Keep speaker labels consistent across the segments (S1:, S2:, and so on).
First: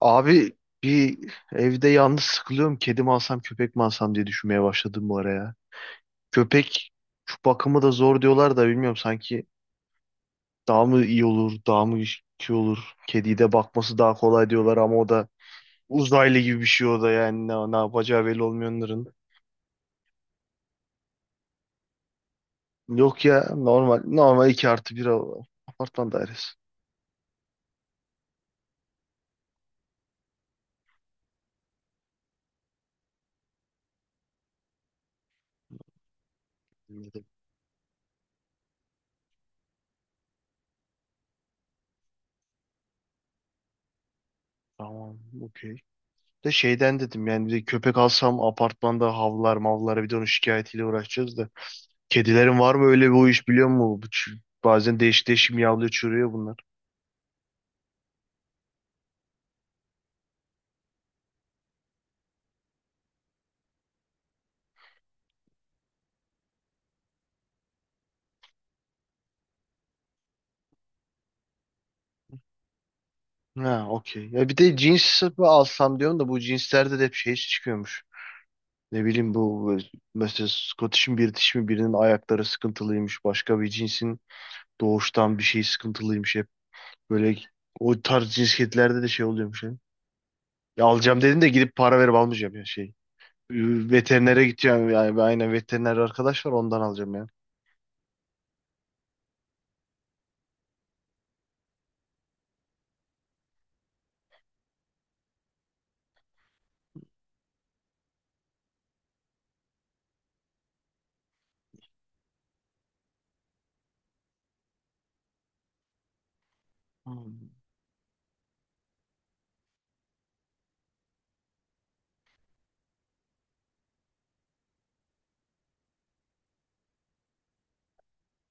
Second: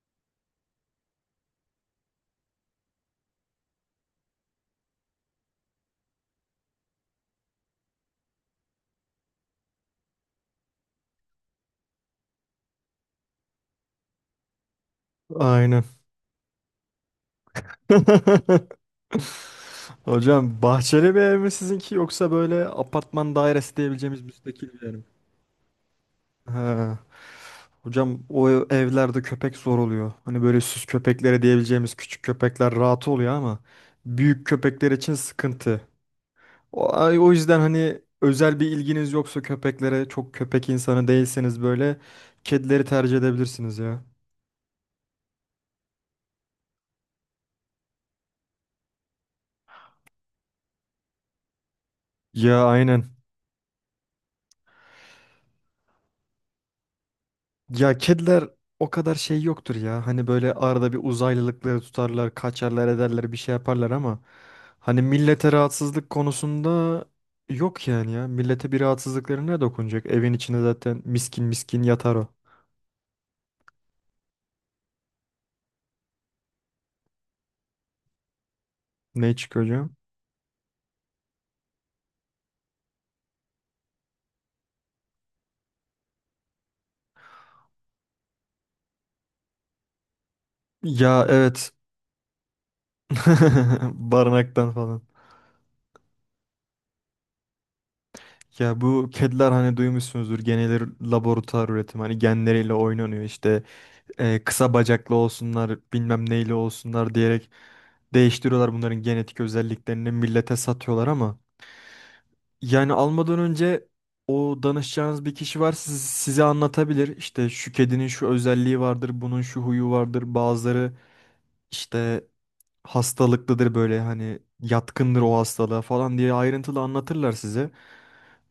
S1: Abi bir evde yalnız sıkılıyorum. Kedi mi alsam köpek mi alsam diye düşünmeye başladım bu ara ya. Köpek şu bakımı da zor diyorlar da bilmiyorum sanki daha mı iyi olur. Kediyi de bakması daha kolay diyorlar ama o da
S2: Aynen.
S1: uzaylı gibi bir şey o da yani ne yapacağı belli olmuyor onların.
S2: Hocam bahçeli bir ev mi sizinki yoksa böyle
S1: Yok
S2: apartman
S1: ya
S2: dairesi
S1: normal
S2: diyebileceğimiz
S1: normal 2
S2: müstakil bir yer
S1: artı
S2: mi?
S1: 1 apartman dairesi.
S2: Ha. Hocam evlerde köpek zor oluyor. Hani böyle süs köpeklere diyebileceğimiz küçük köpekler rahat oluyor ama büyük köpekler için sıkıntı.
S1: Anladım.
S2: O yüzden hani özel bir ilginiz yoksa köpeklere çok köpek insanı değilseniz böyle kedileri tercih edebilirsiniz ya.
S1: Tamam, okey. De şeyden dedim yani bir de köpek alsam apartmanda havlar mavlara bir de onun şikayetiyle uğraşacağız da. Kedilerin
S2: Ya
S1: var mı
S2: aynen.
S1: öyle bir iş biliyor musun? Bazen değişik miyavlıyor çürüyor bunlar.
S2: Ya kediler o kadar şey yoktur ya. Hani böyle arada bir uzaylılıkları tutarlar, kaçarlar ederler bir şey yaparlar ama hani millete rahatsızlık konusunda yok yani ya. Millete bir rahatsızlıkları ne dokunacak? Evin içinde zaten miskin miskin yatar o.
S1: Ha, okey. Ya bir de cins mi alsam diyorum da bu cinslerde de hep şey çıkıyormuş. Ne bileyim
S2: Ne çıkıyor hocam?
S1: mesela Scottish'in bir dişi mi birinin ayakları sıkıntılıymış. Başka bir cinsin doğuştan bir şey sıkıntılıymış. Hep böyle o tarz cins kedilerde de şey oluyormuş. Ya, ya alacağım
S2: Ya
S1: dedim de
S2: evet.
S1: gidip para verip almayacağım ya şey. Veterinere
S2: Barınaktan
S1: gideceğim
S2: falan.
S1: yani. Aynen, veteriner arkadaş var ondan alacağım ya.
S2: Ya bu kediler hani duymuşsunuzdur genel laboratuvar üretimi hani genleriyle oynanıyor işte kısa bacaklı olsunlar, bilmem neyli olsunlar diyerek değiştiriyorlar bunların genetik özelliklerini millete satıyorlar ama yani almadan önce o danışacağınız bir kişi var size anlatabilir.
S1: Hmm.
S2: İşte şu kedinin şu özelliği vardır, bunun şu huyu vardır. Bazıları işte hastalıklıdır böyle hani yatkındır o hastalığa falan diye ayrıntılı anlatırlar size.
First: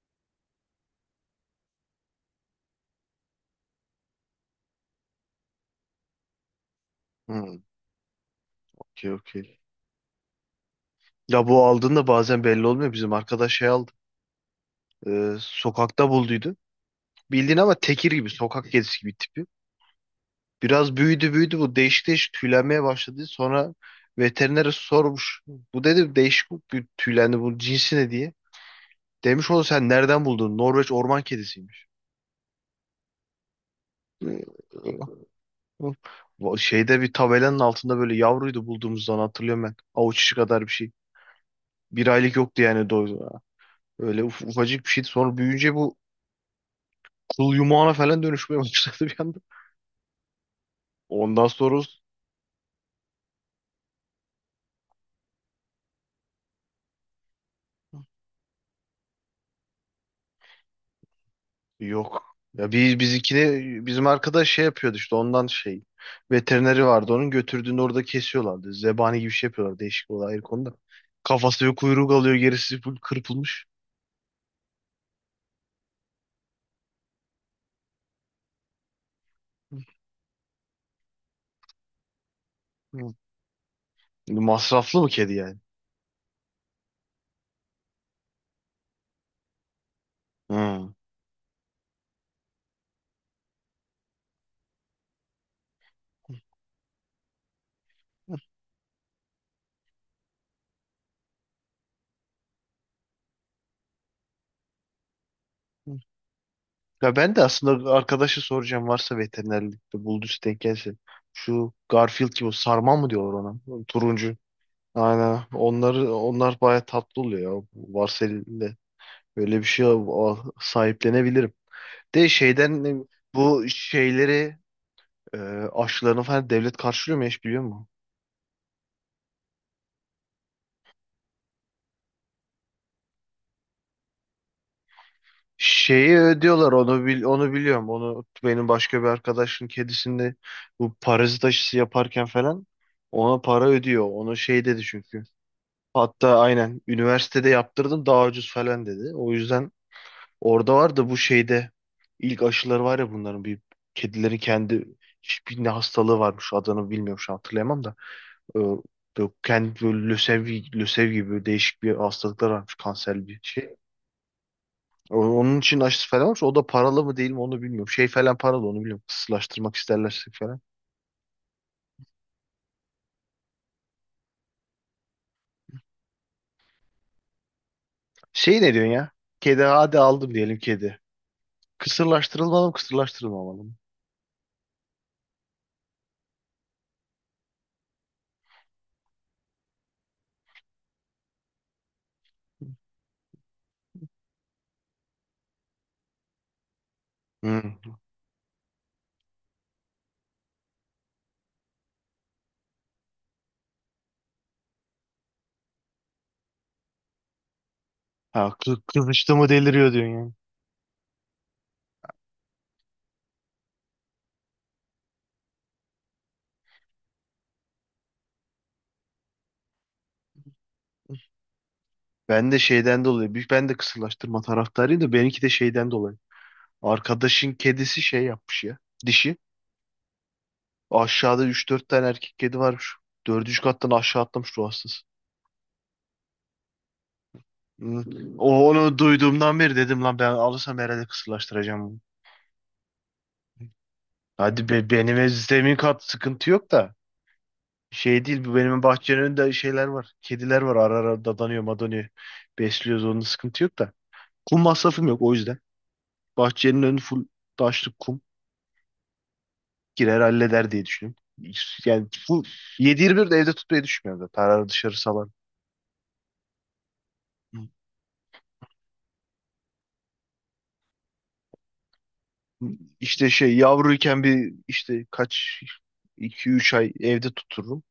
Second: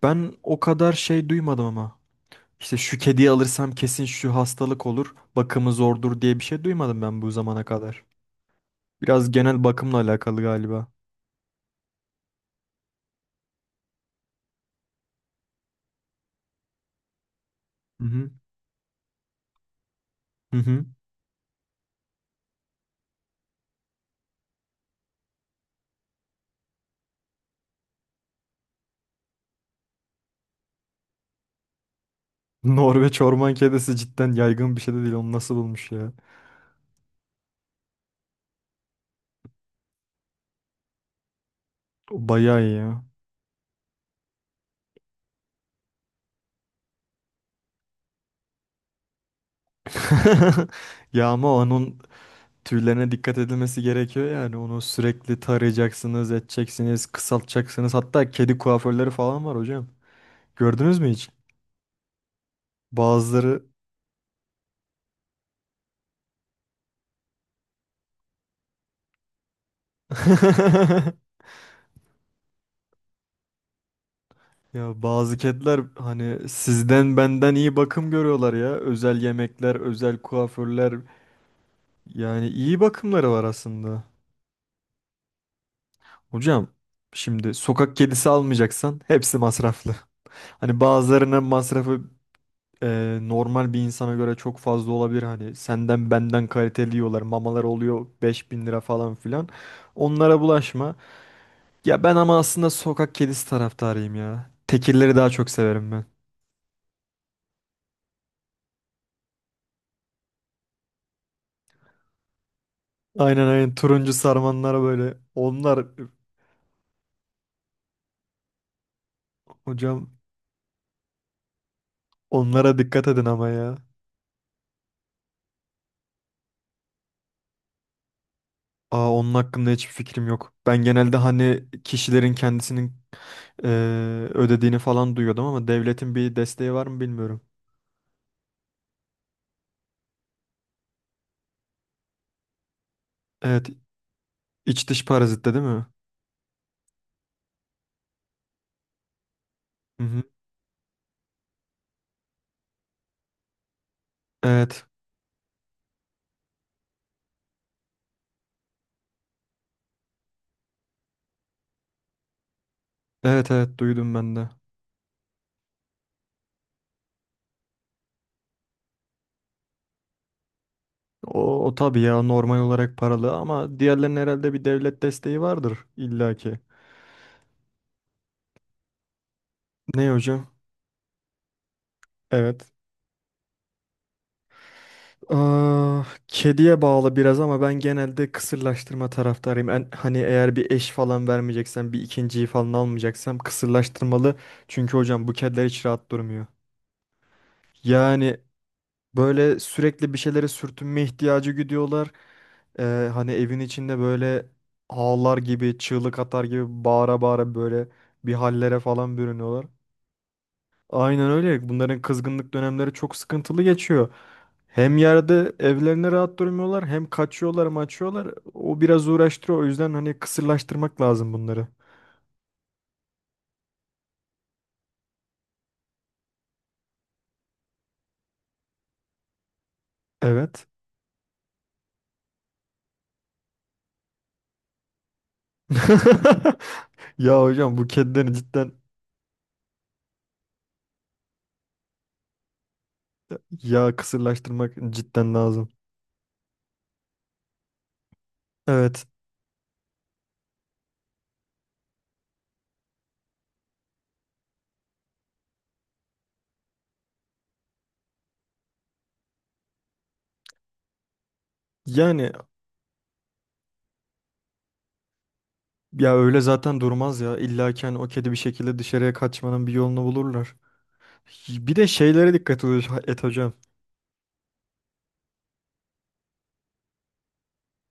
S2: Ben o kadar şey duymadım ama. İşte şu kediyi alırsam kesin şu hastalık olur, bakımı zordur diye bir şey duymadım ben bu
S1: Hmm,
S2: zamana kadar.
S1: okey,
S2: Biraz
S1: okey.
S2: genel bakımla alakalı galiba.
S1: Ya bu aldığında bazen belli olmuyor. Bizim arkadaş şey aldı. Sokakta bulduydu. Bildiğin ama
S2: Hı
S1: tekir gibi
S2: hı.
S1: sokak kedisi gibi tipi.
S2: Hı hı.
S1: Biraz büyüdü bu değişik tüylenmeye başladı. Sonra veterinere sormuş. Bu dedi değişik bir tüylendi bu cinsi ne diye. Demiş oğlum sen nereden buldun? Norveç orman kedisiymiş.
S2: Norveç orman kedisi cidden yaygın bir şey de değil. Onu nasıl bulmuş ya?
S1: Bu şeyde bir tabelanın altında böyle yavruydu bulduğumuzdan hatırlıyorum ben. Avuç içi kadar bir şey. Bir
S2: O
S1: aylık yoktu
S2: bayağı iyi
S1: yani
S2: ya.
S1: doydu. Ufacık bir şeydi. Sonra büyüyünce bu kıl yumağına falan dönüşmeye başladı bir anda.
S2: Ya
S1: Ondan
S2: ama
S1: sonra
S2: onun tüylerine dikkat edilmesi gerekiyor yani. Onu sürekli tarayacaksınız, edeceksiniz, kısaltacaksınız. Hatta kedi kuaförleri falan var hocam. Gördünüz mü hiç?
S1: yok. Ya biz bizikine
S2: Bazıları
S1: bizim arkadaş şey yapıyordu işte ondan şey. Veterineri vardı onun götürdüğünde orada kesiyorlardı. Zebani gibi şey yapıyorlar değişik olay ayrı konuda. Kafası ve kuyruğu kalıyor gerisi full kırpılmış.
S2: Ya bazı kediler hani sizden benden iyi bakım görüyorlar ya. Özel yemekler, özel kuaförler yani iyi
S1: Hı.
S2: bakımları var aslında.
S1: Masraflı mı kedi yani?
S2: Hocam şimdi sokak kedisi almayacaksan hepsi masraflı. Hani
S1: Hı.
S2: bazılarının masrafı normal bir insana göre çok fazla olabilir. Hani senden benden kaliteli yiyorlar. Mamalar oluyor 5000 lira falan filan. Onlara bulaşma. Ya ben ama aslında sokak kedisi taraftarıyım ya. Tekirleri daha çok severim ben.
S1: Ya ben de aslında arkadaşı soracağım varsa veterinerlikte bulduysa denk gelse. Şu Garfield gibi o sarmal mı diyorlar
S2: Aynen aynen
S1: ona?
S2: turuncu
S1: Turuncu.
S2: sarmanlara böyle.
S1: Aynen.
S2: Onlar
S1: Onlar bayağı tatlı oluyor ya. Varsel'de böyle
S2: hocam
S1: sahiplenebilirim. De
S2: onlara
S1: şeyden ne-
S2: dikkat edin ama
S1: Bu
S2: ya.
S1: şeyleri e, aşılarını falan devlet karşılıyor mu hiç biliyor musun?
S2: Aa, onun hakkında hiçbir fikrim yok. Ben genelde hani kişilerin kendisinin Ee, ödediğini falan duyuyordum ama devletin
S1: Şeyi
S2: bir
S1: ödüyorlar
S2: desteği var mı bilmiyorum.
S1: onu biliyorum. Onu benim başka bir arkadaşın kedisinde bu parazit aşısı yaparken falan ona
S2: Evet,
S1: para ödüyor. Onu şey dedi
S2: iç dış
S1: çünkü.
S2: parazitte değil mi?
S1: Hatta aynen üniversitede yaptırdım daha ucuz falan dedi. O yüzden
S2: Hı hı.
S1: orada var da bu şeyde ilk aşıları var ya bunların bir kedilerin
S2: Evet.
S1: kendi hiçbir ne hastalığı varmış adını bilmiyorum şu an hatırlayamam da. Ee, Böyle kendi böyle lösev gibi böyle değişik bir hastalıklar varmış kanser bir
S2: Evet
S1: şey.
S2: evet duydum ben de.
S1: Onun için aşısı falan varmış. O da paralı mı değil mi onu bilmiyorum. Şey falan paralı onu bilmiyorum. Kısırlaştırmak isterlerse falan.
S2: O, o tabii ya normal olarak paralı ama diğerlerinin herhalde bir devlet desteği vardır illaki.
S1: Şey ne diyorsun ya? Kedi hadi
S2: Ne
S1: aldım
S2: hocam?
S1: diyelim kedi. Kısırlaştırılmalı
S2: Evet.
S1: mı kısırlaştırılmamalı mı?
S2: Aa, kediye bağlı biraz ama ben genelde kısırlaştırma taraftarıyım. En, hani eğer bir eş falan vermeyeceksem, bir ikinciyi falan almayacaksam kısırlaştırmalı. Çünkü hocam bu kediler hiç rahat durmuyor.
S1: Hı.
S2: Yani böyle sürekli bir şeylere sürtünme ihtiyacı güdüyorlar. Hani evin içinde böyle ağlar gibi, çığlık atar gibi bağıra bağıra böyle bir
S1: Ha,
S2: hallere falan
S1: kızıştı mı
S2: bürünüyorlar.
S1: deliriyor diyorsun yani.
S2: Aynen öyle. Bunların kızgınlık dönemleri çok sıkıntılı geçiyor. Hem yerde evlerine rahat durmuyorlar, hem kaçıyorlar, maçıyorlar. O biraz uğraştırıyor. O yüzden hani kısırlaştırmak lazım bunları.
S1: Ben de şeyden dolayı. Büyük- Ben de kısırlaştırma taraftarıyım da benimki de şeyden dolayı. Arkadaşın kedisi şey yapmış ya. Dişi.
S2: Evet.
S1: Aşağıda üç dört tane erkek kedi varmış. Dördüncü kattan aşağı atlamış ruh hastası.
S2: Ya hocam bu
S1: Hı.
S2: kedileri
S1: O
S2: cidden
S1: onu duyduğumdan beri dedim lan ben alırsam herhalde kısırlaştıracağım bunu.
S2: ya
S1: Hadi
S2: kısırlaştırmak
S1: be,
S2: cidden lazım.
S1: zemin kat sıkıntı yok da. Şey değil bu benim
S2: Evet.
S1: bahçenin önünde şeyler var. Kediler var ara ara dadanıyor madanıyor. Besliyoruz onun sıkıntı yok da. Kum masrafım yok o yüzden. Bahçenin önü full taşlık kum. Girer halleder diye düşünüyorum. Yani
S2: Yani
S1: bu 7-24 de evde tutmayı düşünmüyorum da. Tararı dışarı salan.
S2: ya öyle zaten durmaz ya. İlla ki hani o kedi bir şekilde dışarıya kaçmanın bir yolunu bulurlar. Bir de şeylere et
S1: İşte
S2: hocam.
S1: şey yavruyken bir işte kaç iki üç ay evde tuturum.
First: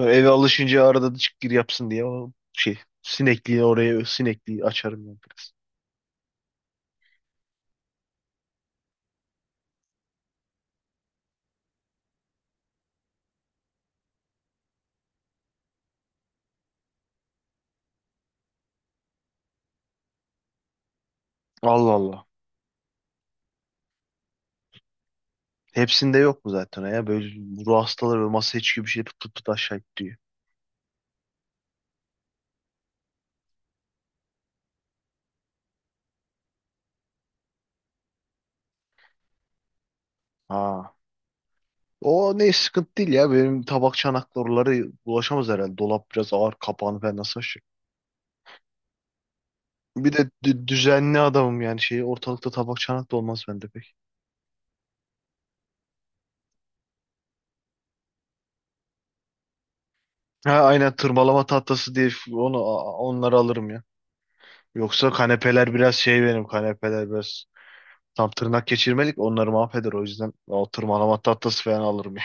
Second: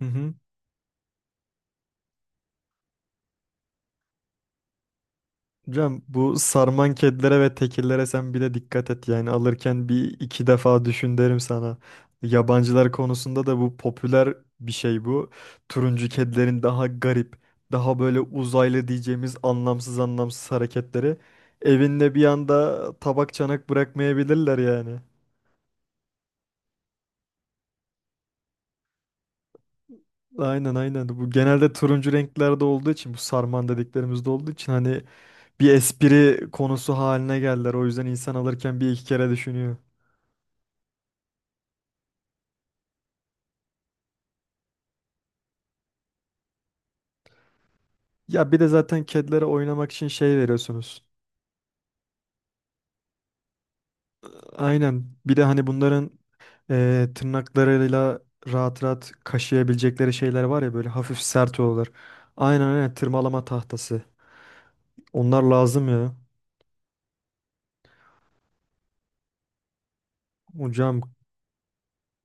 S2: Hı
S1: eve
S2: hı.
S1: alışınca arada da çık gir yapsın diye o şey sinekliği oraya sinekliği açarım yani biraz.
S2: Hocam bu sarman kedilere ve tekirlere sen bir de dikkat et yani alırken bir iki defa düşün derim sana. Yabancılar konusunda da bu popüler bir şey bu. Turuncu kedilerin daha garip, daha böyle uzaylı diyeceğimiz anlamsız anlamsız hareketleri.
S1: Allah
S2: Evinde bir
S1: Allah.
S2: anda tabak çanak bırakmayabilirler yani.
S1: Hepsinde yok mu zaten ya? Böyle ruh hastaları böyle masaya çıkıyor bir şey pıt pıt pıt aşağı gidiyor.
S2: Aynen aynen. Bu genelde turuncu renklerde olduğu için bu sarman dediklerimizde olduğu için hani bir espri konusu haline geldiler. O yüzden insan alırken bir iki kere düşünüyor.
S1: Ha. O ne sıkıntı değil ya. Benim tabak çanaklar ulaşamaz herhalde. Dolap biraz ağır kapağını ben nasıl.
S2: Ya bir de zaten kedilere oynamak için
S1: Bir de
S2: şey veriyorsunuz.
S1: düzenli adamım yani şey ortalıkta tabak çanak da olmaz bende pek.
S2: Aynen. Bir de hani bunların tırnaklarıyla rahat rahat kaşıyabilecekleri şeyler
S1: Ha
S2: var ya böyle
S1: aynen,
S2: hafif
S1: tırmalama
S2: sert olur.
S1: tahtası diye f- onu
S2: Aynen aynen
S1: a- onları
S2: tırmalama
S1: alırım ya.
S2: tahtası.
S1: Yoksa
S2: Onlar
S1: kanepeler
S2: lazım
S1: biraz
S2: ya.
S1: şey benim kanepeler biraz tam tırnak geçirmelik onları mahveder o yüzden o
S2: Hocam
S1: tırmalama tahtası falan alırım ya.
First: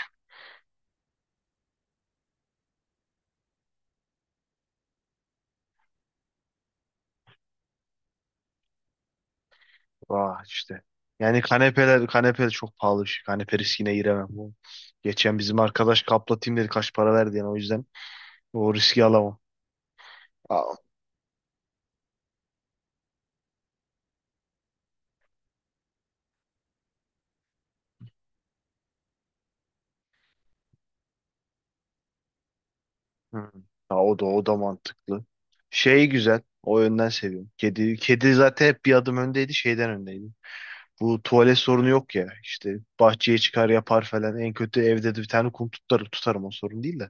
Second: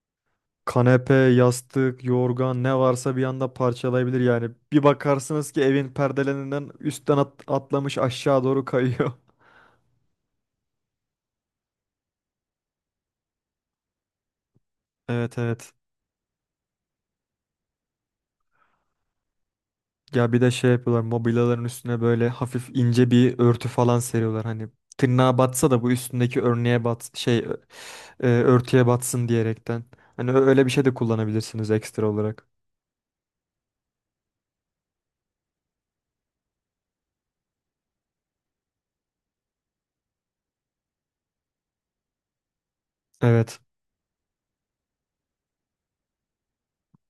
S2: kanepe, yastık, yorgan ne varsa bir anda parçalayabilir yani. Bir bakarsınız ki evin perdelerinden üstten atlamış aşağı doğru kayıyor.
S1: Vah işte. Yani kanepe çok pahalı bir şey. Kanepe riskine giremem. Geçen
S2: Evet
S1: bizim
S2: evet.
S1: arkadaş kaplatayım dedi kaç para verdi yani o yüzden o riski alamam.
S2: Ya bir de şey yapıyorlar mobilyaların üstüne böyle hafif ince bir örtü falan seriyorlar. Hani tırnağa batsa da bu üstündeki örneğe örtüye batsın diyerekten. Hani öyle bir şey de kullanabilirsiniz ekstra olarak.
S1: Hı. Ha, o da mantıklı. Şey güzel. O yönden seviyorum. Kedi zaten hep bir adım öndeydi, şeyden öndeydi. Bu tuvalet sorunu yok ya. İşte bahçeye
S2: Evet.
S1: çıkar yapar falan. En kötü evde de bir tane kum tutarım, tutarım o sorun değil de.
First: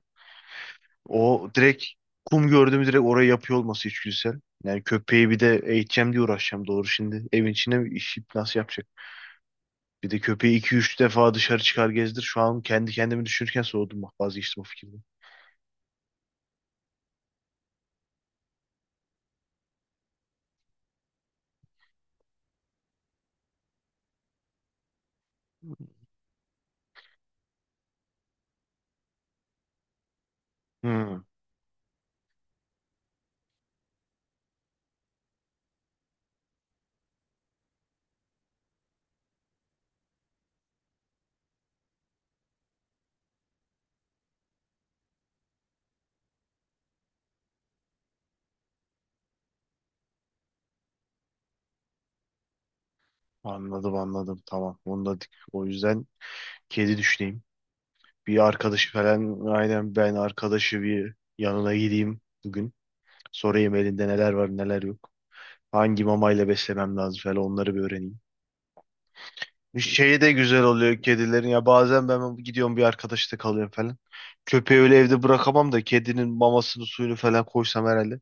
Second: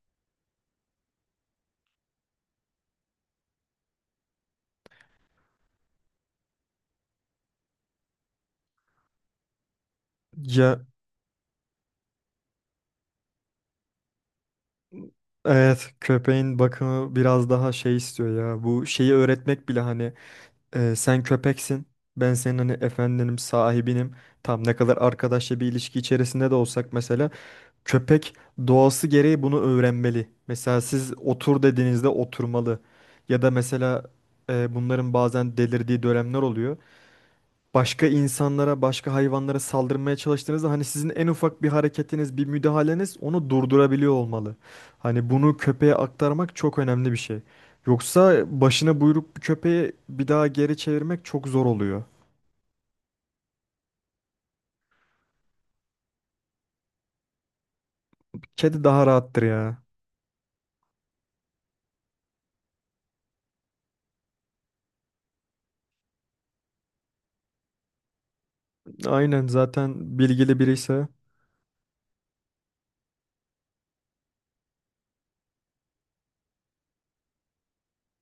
S1: O direkt kum gördüğümü direkt oraya yapıyor olması içgüdüsel. Yani köpeği bir de eğiteceğim diye uğraşacağım doğru şimdi. Evin içine mi işi nasıl yapacak? Bir de köpeği iki
S2: Ya
S1: üç defa dışarı çıkar gezdir. Şu an kendi kendimi düşünürken soğudum bak vazgeçtim o fikirden.
S2: evet köpeğin bakımı biraz daha şey istiyor ya. Bu şeyi öğretmek bile hani sen köpeksin. Ben senin hani efendinim, sahibinim. Tam ne kadar arkadaşça bir ilişki içerisinde de olsak mesela köpek doğası gereği bunu öğrenmeli. Mesela siz
S1: Hı.
S2: otur dediğinizde oturmalı. Ya da mesela bunların bazen delirdiği dönemler oluyor başka insanlara, başka hayvanlara saldırmaya çalıştığınızda hani sizin en ufak bir hareketiniz, bir müdahaleniz onu durdurabiliyor olmalı. Hani bunu köpeğe aktarmak çok önemli bir şey. Yoksa başına buyruk bir köpeği bir daha geri çevirmek çok zor oluyor.
S1: Anladım tamam. O yüzden kedi düşüneyim. Bir
S2: Kedi
S1: arkadaşı
S2: daha rahattır
S1: falan
S2: ya.
S1: aynen ben arkadaşı bir yanına gideyim bugün. Sorayım elinde neler var neler yok. Hangi mamayla beslemem lazım falan onları bir öğreneyim.
S2: Aynen
S1: Bir
S2: zaten
S1: şey de
S2: bilgili
S1: güzel oluyor
S2: biriyse.
S1: kedilerin ya bazen ben gidiyorum bir arkadaşta kalıyorum falan. Köpeği öyle evde bırakamam da kedinin mamasını suyunu falan koysam herhalde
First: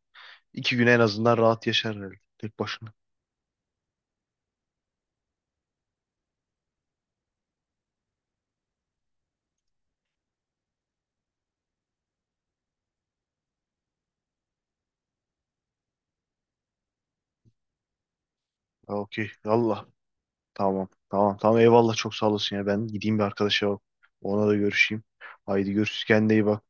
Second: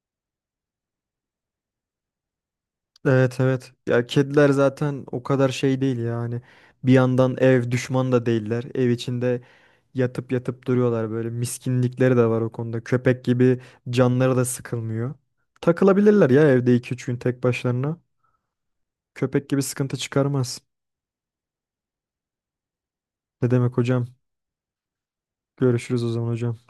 S1: iki gün en azından rahat yaşar herhalde tek başına.
S2: Evet evet. Ya kediler zaten o kadar şey değil yani. Bir yandan ev düşman da değiller. Ev içinde yatıp yatıp duruyorlar böyle. Miskinlikleri de var o konuda. Köpek gibi canları da sıkılmıyor. Takılabilirler ya evde 2-3 gün tek başlarına.
S1: Ha, okey.
S2: Köpek gibi
S1: Allah.
S2: sıkıntı çıkarmaz.
S1: Tamam. Tamam. Tamam eyvallah çok sağ olasın ya. Ben gideyim bir
S2: Ne
S1: arkadaşa
S2: demek hocam?
S1: ona da görüşeyim. Haydi görüşürüz.
S2: Görüşürüz o zaman
S1: Kendine iyi
S2: hocam.
S1: bak.